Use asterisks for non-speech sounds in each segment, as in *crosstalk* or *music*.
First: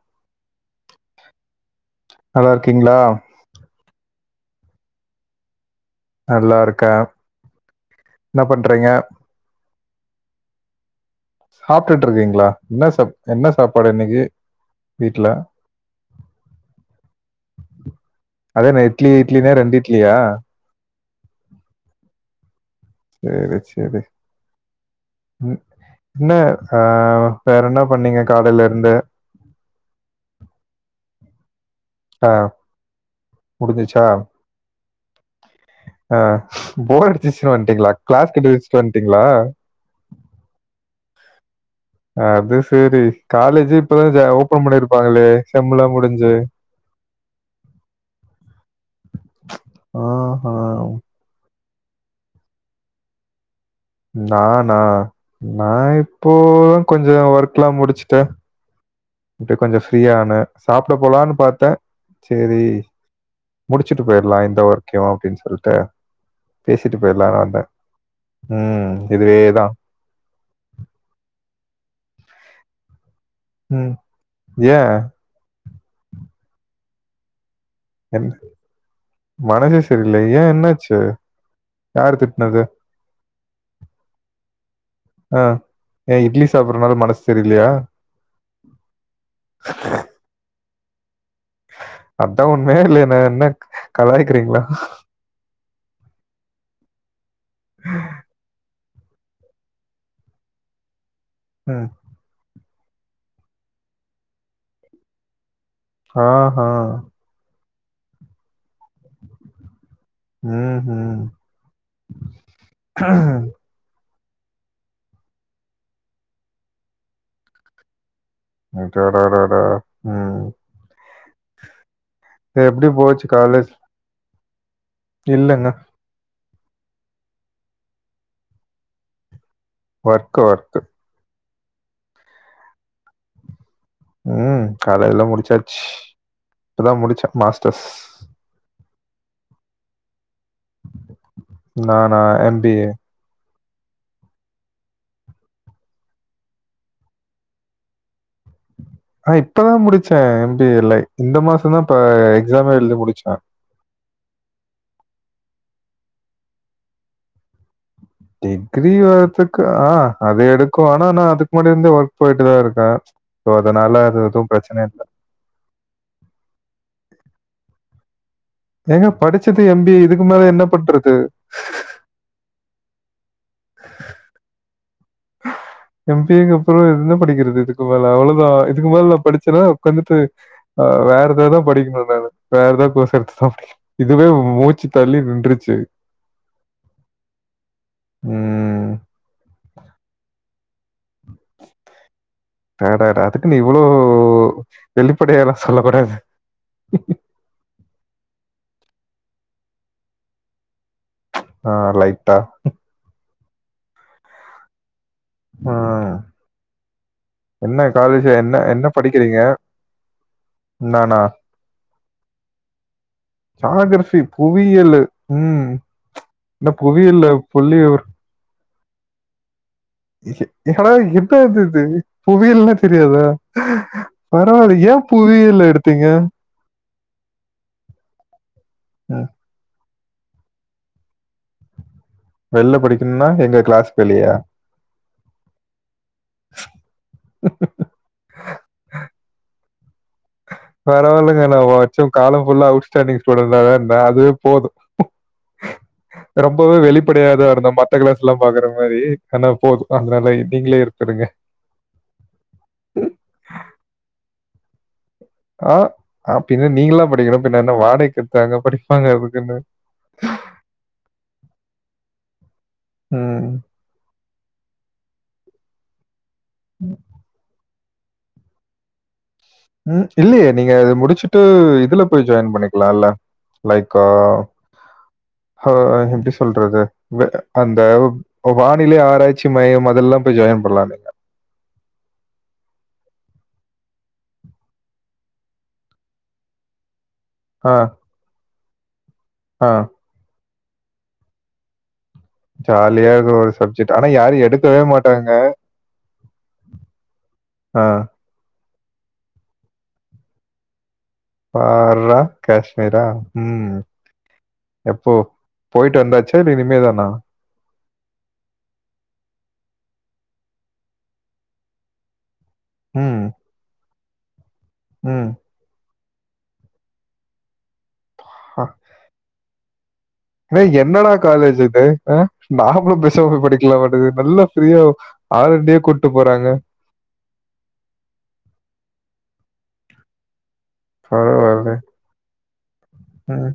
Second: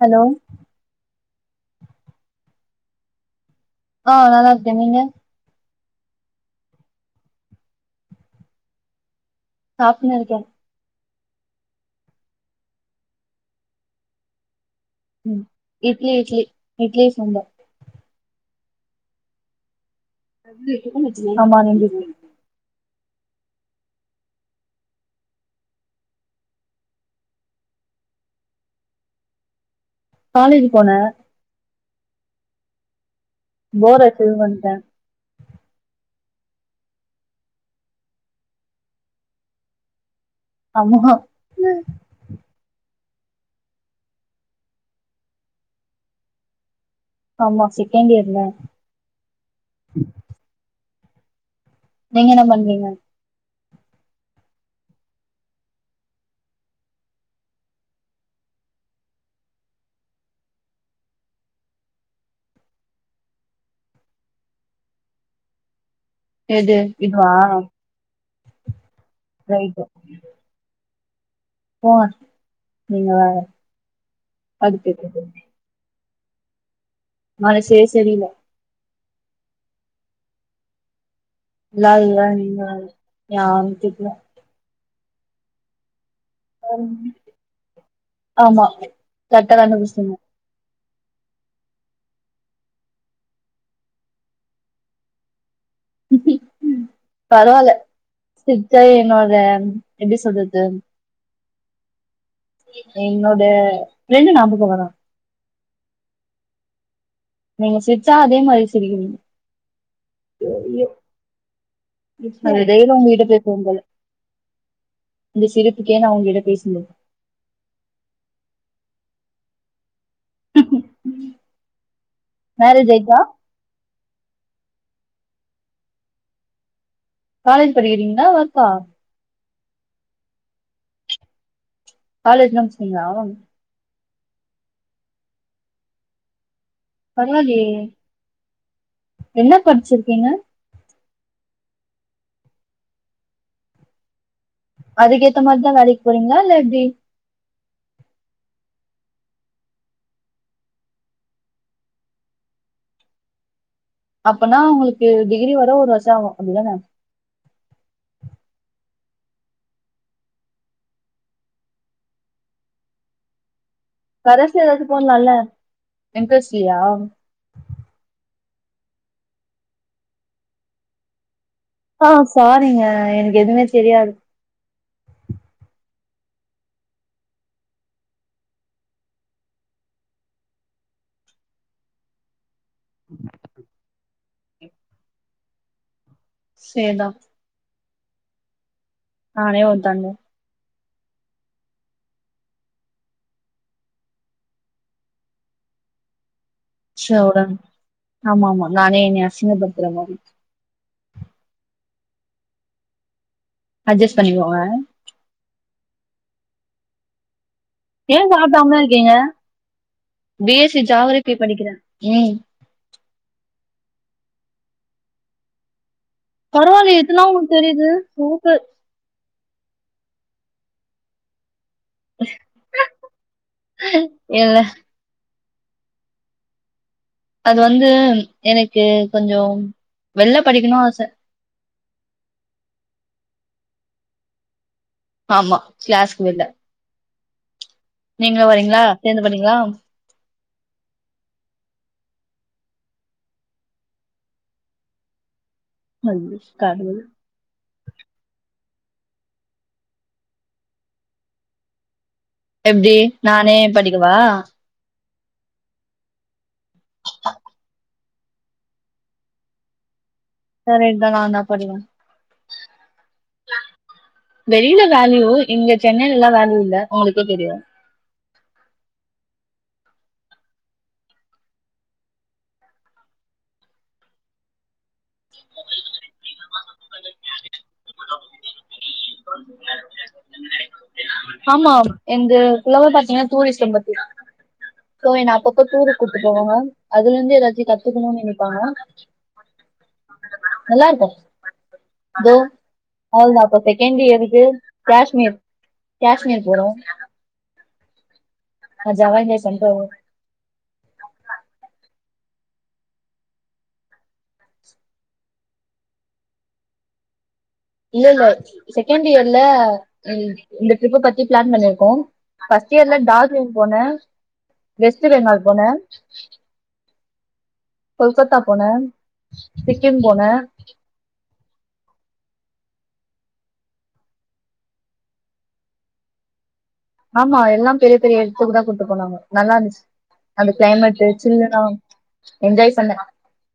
Hello நல்லா இருக்கீங்ளா அ நல்லா இருக்கே நீங்க நல்லா இருக்கே என்ன பண்றீங்க சாப்ன்னு இருக்கே சாப்ட்டுட்டு இருக்கீங்ளா என்ன சாப் என்ன சாப்பாடு இன்னிக்கி ம் இட்லி இட்லி இட்லி சாம்பார் அதென்ன இட்லி இட்லினா ரெண்டு இட்லியா ஆமா நீங்க செரி செரி என்ன ஆ வேற என்ன பண்ணீங்க காலேலருந்து காலேஜ் போனே ஆ போர் முடிஞ்சிச்சா அடிச்சதுன்னு வந்துட்டே ஆ போர் அடிச்சிச்சுன்னு வன்ட்டீங்ளா கிளாஸ் கட்டடிச்சிட்டு வன்ட்டீங்ளா அமுகோ அது சரி காலேஜி இப்பதா ஓபன் பண்ணிருப்பாங்களே செம்முளா முடிஞ்சி ஆமா செகண்ட் இயர்ல ஆ நீங்க என்ன பண்றீங்க நானா நா இப்போ கொஞ்சோ ஒர்க்ல்லா முடிச்சுட்டே ட்டு கொஞ்சோ ஃப்ரீயா ஆனே சாப்ட போலான்னு பாத்தே சேரி முடிச்சிட்டு பொய்ருலா இந்த ஒர்க்கையு அப்டின்னு சொல்ட்டு எது பேசிட்டு இதுவா பெய்ரான்னு வந்தே ம் இதுவேதா ரைட்டு போங்க நீங்க வேற ம் அதுக்கு ஏன் எதுக்கு மலஷேஸ் என் மனசே சரியில்லையா ஏ என்னாச்சு யாரு இல்லாதுதா நீங்க திட்டுனது? வேற யாரு திட்ல ஆ ஏ இட்லி சாப்பறதுனால மனசு சரியில்லையா ஆமா கரெக்டா கண்டுபுடிச்சிட்டீங்க அதா உண்மைய இல்லையா என்ன என்ன கலாயிக்கிறீங்களா பரவால்ல சிர்ச்ச என்னோட எப்டி சொல்றது ம் என்னோட பிரண்டு ஞாபக வரா ஆ ஹ நீங்க சிர்ச்சா அதே மாரி சிரிக்கிறீங்க ஐயோ ஐயோ ம்ஹ்ம். அ டெய்லி உங்க கிட்ட பேசுவோ போல இந்த சிரிப்புக்கே நா உங்க கிட்ட பேசுறது அட டா டா டா ம் *unintelligible* எப்டி மேரேஜ் ஆயிட்டா போச்சு காலேஜ் இல்லங்க காலேஜ் படிக்கிறீங்களா ஒர்க்கா ஒர்க்கு ஒர்க்கு காலேஜ்லா முடிச்சுடீங்ளா ம் காலேஜ்ல்லா முடிச்சாச்சு இப்பதா முடிச்சே பரவாயில்லயே மாஸ்டர்ஸ் என்ன படிச்சிருக்கீங்க நானா எம் பி ஏ அதுக்கேத்த மாரிதா வேலைக்கு போறீங்களா இல்ல எப்டி ஆ இப்பதா முடிச்சே எம் பி யே லை இந்த மாசோ தா பா எக்ஸாமே எழுதி முடிச்சே அப்பனா உங்களுக்கு டிகிரி வர ஒரு வருஷம் ஆகு அப்டிதான டிகிரி வர்ரதுக்கு ஆ அது எடுக்கும் ஆனா நா அதுக்கு முன்னாடி இருந்தே ஒர்க் போயிட்டுதா இருக்கே சோ அதனால அது எதுவு கரஸ்ல பிரச்சன ஏதாச்சு இல்ல போட்லால்ல இன்ட்ரஸ்ட் இல்லியா ஏங்க படிச்சது எ ம்பி ஏ இதுக்கு மேல என்ன பண்றது ஆ சாரீங்க எனக்கு எதுமே தெரியாது எம் பி ஏக்கு அப்புறொ என்ன படிக்கிறது இதுக்கு மேல அவ்ளோதா இதுக்கு மேல நா படிச்சேன்னா உட்காந்துட்டு வேற ஏதாதா படிக்கணூ நா வேற ஏதா கோர்ஸ் எடுத்துதா படிக்கணூ இதுவே மூச்சுத் தள்ளி நின்றுச்சு சேரிதா ம் நானே‌ ஒரு தண்டொ அடாடா அதுக்குன்னு இவ்வளோ வெளிப்படையால்லா சொல்லக் கூடாது ச்ச ஒடன் ஆமா ஆமா நானே என்ன அசிங்கப்படுத்துற மாரி ஆ லைட்டா அட்ஜஸ் பண்ணிக்கோங்க ஆ என்ன காலேஜ் ஏன் என்ன சாப்டாம என்ன இருக்கீங்க படிக்கறீங்க பி எஸ் சி ஜாக்ரஃபி படிக்கறே ம் ஜாக்ரஃபி புவியல் ம் என்ன பரவால்லயே இதுல்லா புவியியல்ல உங்களுக்குத் தெரியுது புள்ளிவிவர சூப்ப எட என்னதது புவியல்னா தெரியாதா இல்ல பரவாயில்லய புவியியல் எடுத்தீங்க அது வந்து எனக்கு ம். கொஞ்சம் வெள்ள படிக்கணூ ஆச வெளிள படிக்கணுன்னா எங்க கிளாஸ்க்கு வெளியா ஆமா கிளாஸ்க்கு வெளிள நீங்களூ வரீங்களா சேந்து படிக்கலா பரவால்லங்க ந வச்சும் காலம் ஃபுல்லா அவுட்ஸ்டாண்டிங் ஸ்டூடெண்ட்டாதா இருந்தே அதுவே போது ஐயோ, ரொம்பவே கடவுள் வெளிப்படையாதா இருந்தோ ம டக்கிளஸ்ல்ல பாக்கற மாரி ஆனா போது அதனால நீங்களே இருந்துருங்க எப்டி நானே படிக்கவா ஆ அப்டினா நீங்கள்லா படிக்கனு பின்ன என்ன வாடைக்கெடுத்தாங்க படிப்பாங்க அதுக்குன்னு கரெக்ட்தா ஆனா படிக்கணூ ம். வெளில வேலையோ இங்க சென்னைலல்லா வேல இல்ல உங்களுக்கே தெரியும் ம் இல்லையே நீங்க இது முடிச்சுட்டு இதுல போய் ஜாயின் பண்ணிக்கலால்ல லைக் அ எப்டி சொல்றது அந்த வானிலை ஆராய்ச்சி மையம் அதுலல்லா போய் ஜாயின் பண்ணலால ஆமா என்து லெவல் பாத்தீங்கன்னா டூரிஸம் பத்தி சோ என்ன அப்பப்ப டூருக்கு கூட்டு போவாங்க அதுல இருந்து ஏதாச்சும் ஆ, கத்துக்கணும்னு நெனைப்பாங்க ஆ நல்லாருக்கும் இதோ ஜாலியா அவளோ இருக்கும் தா. ஒரு அப்ப சப்ஜெக்ட். செகண்ட் ஆனா இயருக்கு யாரும் எடுக்கவே மாட்டாங்க. காஷ்மீர் காஷ்மீர் போறோ ஆ அ ஜவாஹே பண்ணிட்டு வருவ பார்ரா காஷ்மீரா ம் எப்போ போயிட்டு வந்தாச்சா இல்ல இனிமே தானா இல்ல இல்ல செகண்ட் இயர்ல இந்த ட்ரிப் பத்தி பிளான் பண்ணிருக்கோ ஃபஸ்ட் ஃபர்ஸ்ட் இயர்ல ம், டார்ஜ்லிங் போனே வெஸ்ட் ம். பெங்கால் போனே கொல்கத்தா போனே சிக்கிம் போன வேய் என்னடா காலேஜ் இது அ நாமளு பேஸ்சாம போய் படிக்கலாமாட்டங்கு நல்லா ஃபிரீயா ஆள் இண்டிய கூட்டு போறாங்க ஆமா எல்லா பெரிய பெரிய எடத்துக்குதா கூட்டு போனாங்க நல்லா இருந்துச் அந்த கிளைமெட்டு சில்லுனா பரவாயில்ல என்ஜாய் பண்ண ம்,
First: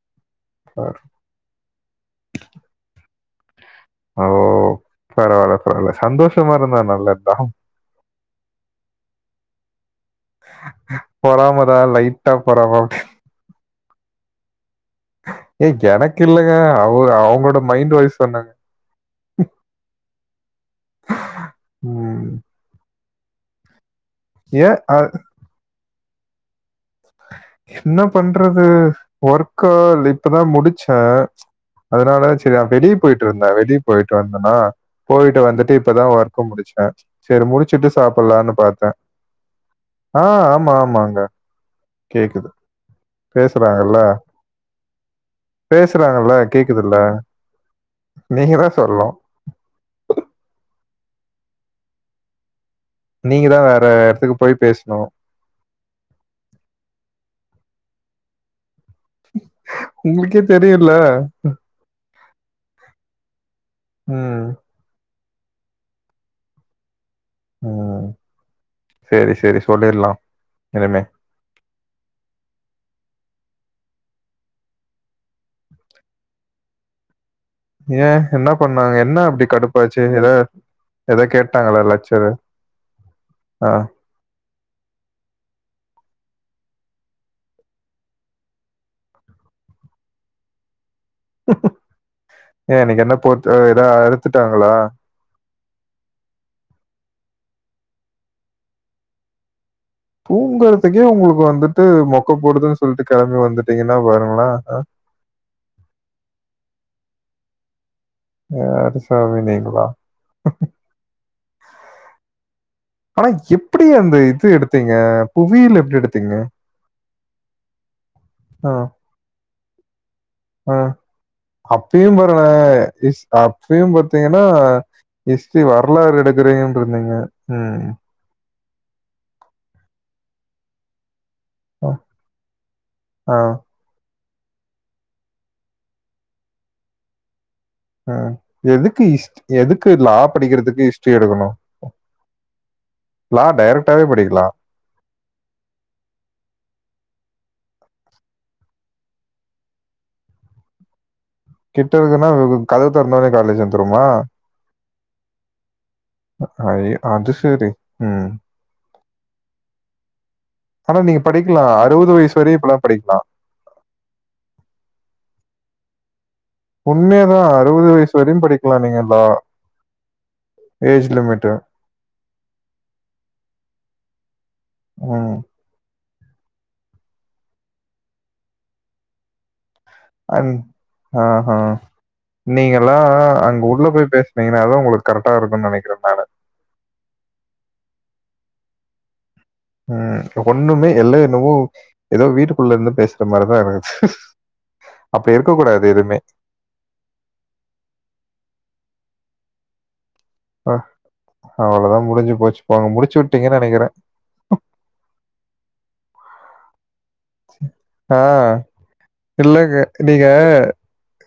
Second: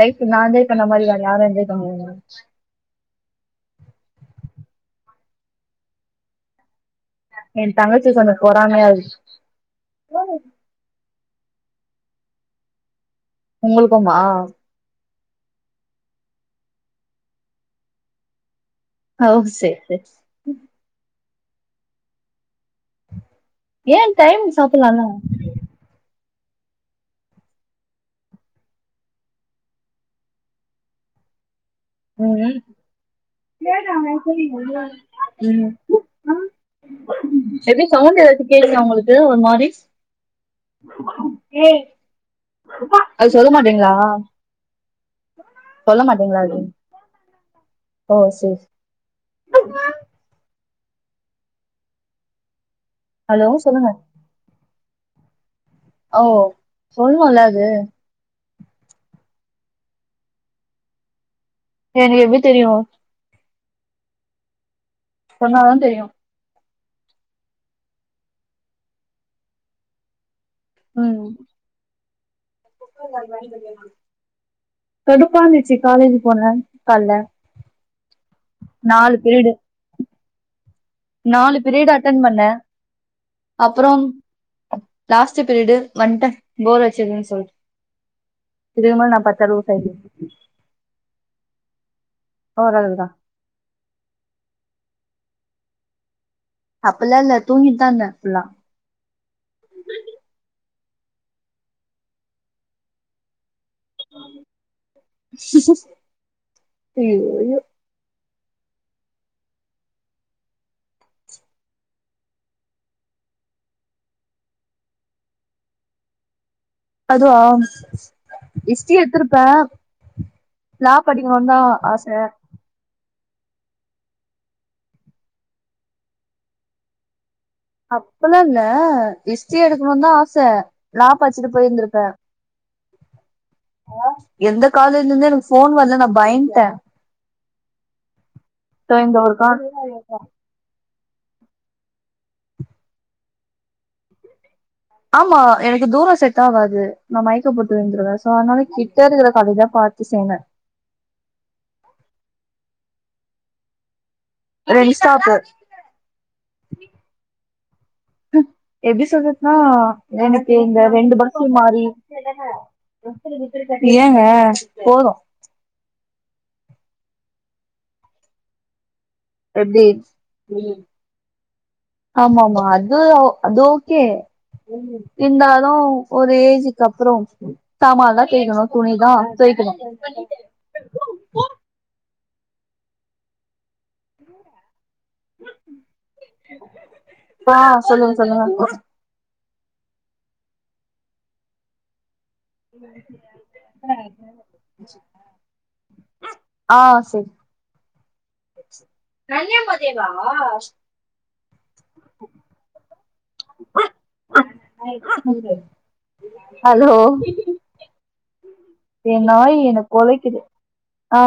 லைஃப் நா என்ஜாய் பர- மாரி வேற யாரு என்ஜாய் பண்ண முடியுமா ஓ பரவால்ல பரவால சந்தோஷமா இருந்தா நல்லதா ஏ தங்கச்சி கொஞ்சோ பொறாமையா இருக் பொறாமதா லைட்டா பொறாம்ம உங்ளுக்குமா ஏ எனக்கு இல்லங்க அவ அவங்ளோட மைண்ட் வாய்ஸ் சொன்னா ஓ சேர் சே ம் ஏ டைம்க் ஏன் சாப்பிலா இல்ல அ- என்ன பண்றது ஒர்க்கால் இப்பதா முடிச்சே அதனால ம் சேரி நா வெளிய போயிட்டு இருந்த வெளியே போயிட்டு வந்தன்னா போயிட்டு ம் வந்துட்டு இப்பதா ஒர்க்கு முடிச்ச அ சேரி எப்டி முடிச்சிட்டு சவுண்ட் ஏதாச்சு சாப்பிலானு கேக்குதா பாத்த உங்களுக்கு ஒரு ஆ ஆமா ஆமாங்க ஏய் கேக்குது அது சொல்லமாட்டீங்களா பேசுறாங்கல்ல பேசுறாங்கல்ல சொல்லமாட்டீங்களா அது ஓ சேரி சொருல்லு *inaudible* நீங்க ஹலோ தா வேற சொல்லுங்க எடத்துக்கு போய் பேஸ்னு ஓ சொல்லுனு இல்ல அது உங்ளுக்கே தெரியில்ல எனக் எப்பி தெரியு ம் சொன்னாதா தெரியு ம் சேரி சேரி சொல்லிர்லா ம் கடுப்பாந்துச்சு காலேஜ் போனேன கால்ல ஏன் என்ன பண்ணாங்க நாலு என்ன அப்டி பீரியடு கடுப்பாச்சு எத நாலு பீரியட் அட்டன் பண்ணே ஆ. அப்புறம் லாஸ்ட் பிரிடு வண்ட போர் அச்சதுன் சொல் இதுக்கு மேல நா பாத்த லூசாய்ட் ஏ இன்னிக்கு ஓரளவுதா என்ன போர்ட்டு ஏதா அறுத்துட்டாங்களா அப்பில்லா இல்ல தூங்கித்தாந்த ஃபுல்லா தூங்கறதுக்கே உங்களுக்கு வந்துட்டு மொக்க போடுதுன்னு சொல்ட்டு கெளம்பி வந்துட்டீங்கன்னா பாருங்கள அ ஐயோ ஐயோ யார் சாமி நீங்களா ஆனா எப்பிடி அந்த இது எடுத்தீங்க புவியில் எப்டி எடுத்தீங்க அதுவா ஆ. ஹிஸ்ட்ரி எத்துருப்ப ஆ ஆச அப்பியு பாருங்களே ஸ் அப்பியு பாத்தீங்கன்னா ஹிஸ்ட்ரி வரலாறு எடுக்கிறிங்டிரிந்தீங்க ம் அப்பலா இல்ல ஹிஸ்டரி எடுக்கணு தா ஆச லா படிச்சிட்டு அ, போயிருந்திருப்பேன் ஆ, எந்த காலேஜ்ல இருந்தே எனக்கு ஃபோன் வர்ல நா பயுந்ட்டேன் அ சோ எதுக்கு இந்த ஒரு இஸ்ட் கா எதுக்கு லா படிக்கிறதுக்கு ஹிஸ்ட்ரி எடுக்கனும் லா டைரக்டாவே படிக்கலாம் ஆமா எனக்கு தூரம் செட்டா ஆவாது நா மயக்க போட்டு விழுந்துருவேன் சோ அதனால கிட்ட இருக்கிற காலேஜ்தான் ப டிச்சேங்க கிட்ட இருக்குன்னா கதவு தொறந்தாலே காலேஜ் வந்துருமா ரெண்டு ஸ்டாப்பு ஐயோ! அது சரி. ம் எப்டி சொல்றதுனா எனக்கு இந்த ஆனா ரெண்டு நீங்க பஸும் படிக்கலாம். மாறி வயசு வரையும் இப்பலாம் படிக்கலாம். ஏங்க போதும் உண்மையாதான் அறுவது வயசு வரையும் படிக்கலாம் நீங்க லா எப்டி ம் ஏஜ் லிமிட்டு ஆமா ஆமா அது அது ஓகே ம். இருந்தா லும் ஒரு ஏஜ்க்கு அப்புறோ சாமால தான் தேய்க்கணும் துணிதான் தோய்க்கணும் அன் ஆஹ்ஹ நீங்கலா அங்க உள்ள போய் பேஸ்னீங்கன்னா தா ஒங்ளுக்கு கரெக்டா இருக்கும்னு நெனைக்கற ஃபேனு ஆ சொல்லுங்க சொல்லுங்க ம் ஒன்னுமே எல்ல என்னமோ ஏதோ வீடு குள்ள இருந்து பேசுற மாரிதான் இருக்குது அப்டி இருக்கக் கூடாது எதுமே ஆ செரி அவ்ளோ தான் முடிஞ்சு போச்சு போங்க முடிச்சு விட்டீங்கன்னு நெனைக்கிறேன் ஹலோ ஆ என் நாய் சொல்லுங்க எனக்கு நீங்க கொலைக்குது ஆ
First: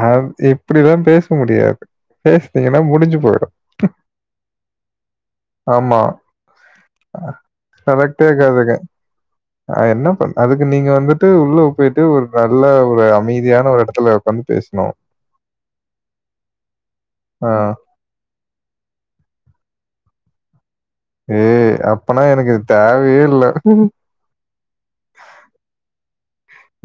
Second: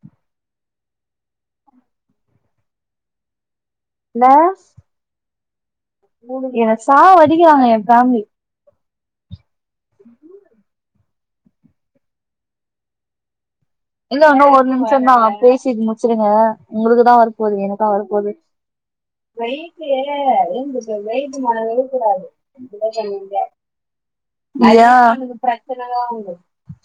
அ இப்படில்லாம் பேச முடியாது பேஸ்னீங்கன்னா முடிஞ்சு போயிரும் ந ஆமா என்ன சாவடிக்கிறாங்க என் ஃபேமிலி அதுக அதுக அ என்ன பண் அதுக்கு நீங் க வந்துட்டு உள்ள போயிட்டு ஒரு நல்ல ஒரு அமைதியான ஒரு எடத் இல்ல இன்னும் ஒரு நிமிஷம் தான் பேசி முடிச்சுருங்க உங்ளுக்கு தான் வர ஆ போது ம். எனக்கா வரப்போது *inaudible* நைட்டு *unintelligible* ஏ வெய்ட்டு மேல ஏய்! விழக் அப்பனா கூடாது எனக்கு இது அப்டிதா தேவையே சொன்னிங்க இல்ல. ஹலோ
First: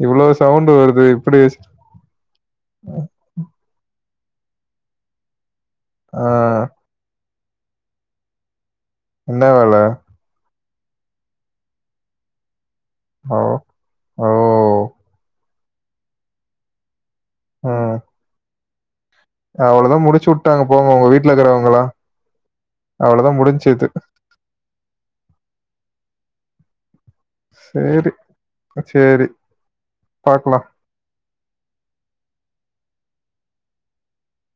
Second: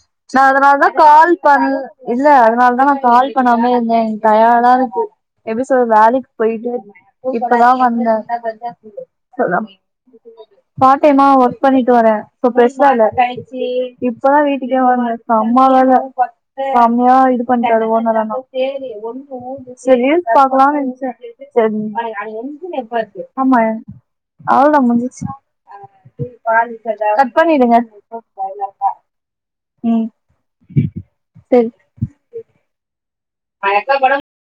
இவ்ளோ நா சவுண்டு அதனால தா வருது கால் இப்டி பண் இல்ல அதனால தா நா கால் பண்ணாமே இருந்தே எனக் டயடா இருக்கு எப்டி சொல்து ஆ வேலைக்கு போயிட்டு இப்பதா வந்த என்ன ஹலோ வேல பார்ட் டைமா ஒர்க் பண்ணிட்டு வர இப்ப பேசாத ஓ ஓ இப்பதான் வீட்டுக்கே வர இப்ப அம்மா வேற செம்மையா இது பண்டாரு ம் ஓனர் அண்ணா செரி ஒன் அவ்ளோதா செரி ரீல்ஸ் முடிச்சு வுட்டாங்க பாக்கலாம் போங்க உங்க நேனச்சே வீட்ல செ இருக்கிறவங்கலா அவ்ளோதா ஆமா ய முடிஞ்சுது அவ்ளோதா முஞ்சிச்சு கட் கட் பண்ணிடுங்க சேரி ம் பாக்லா செரி ந எங்க போனா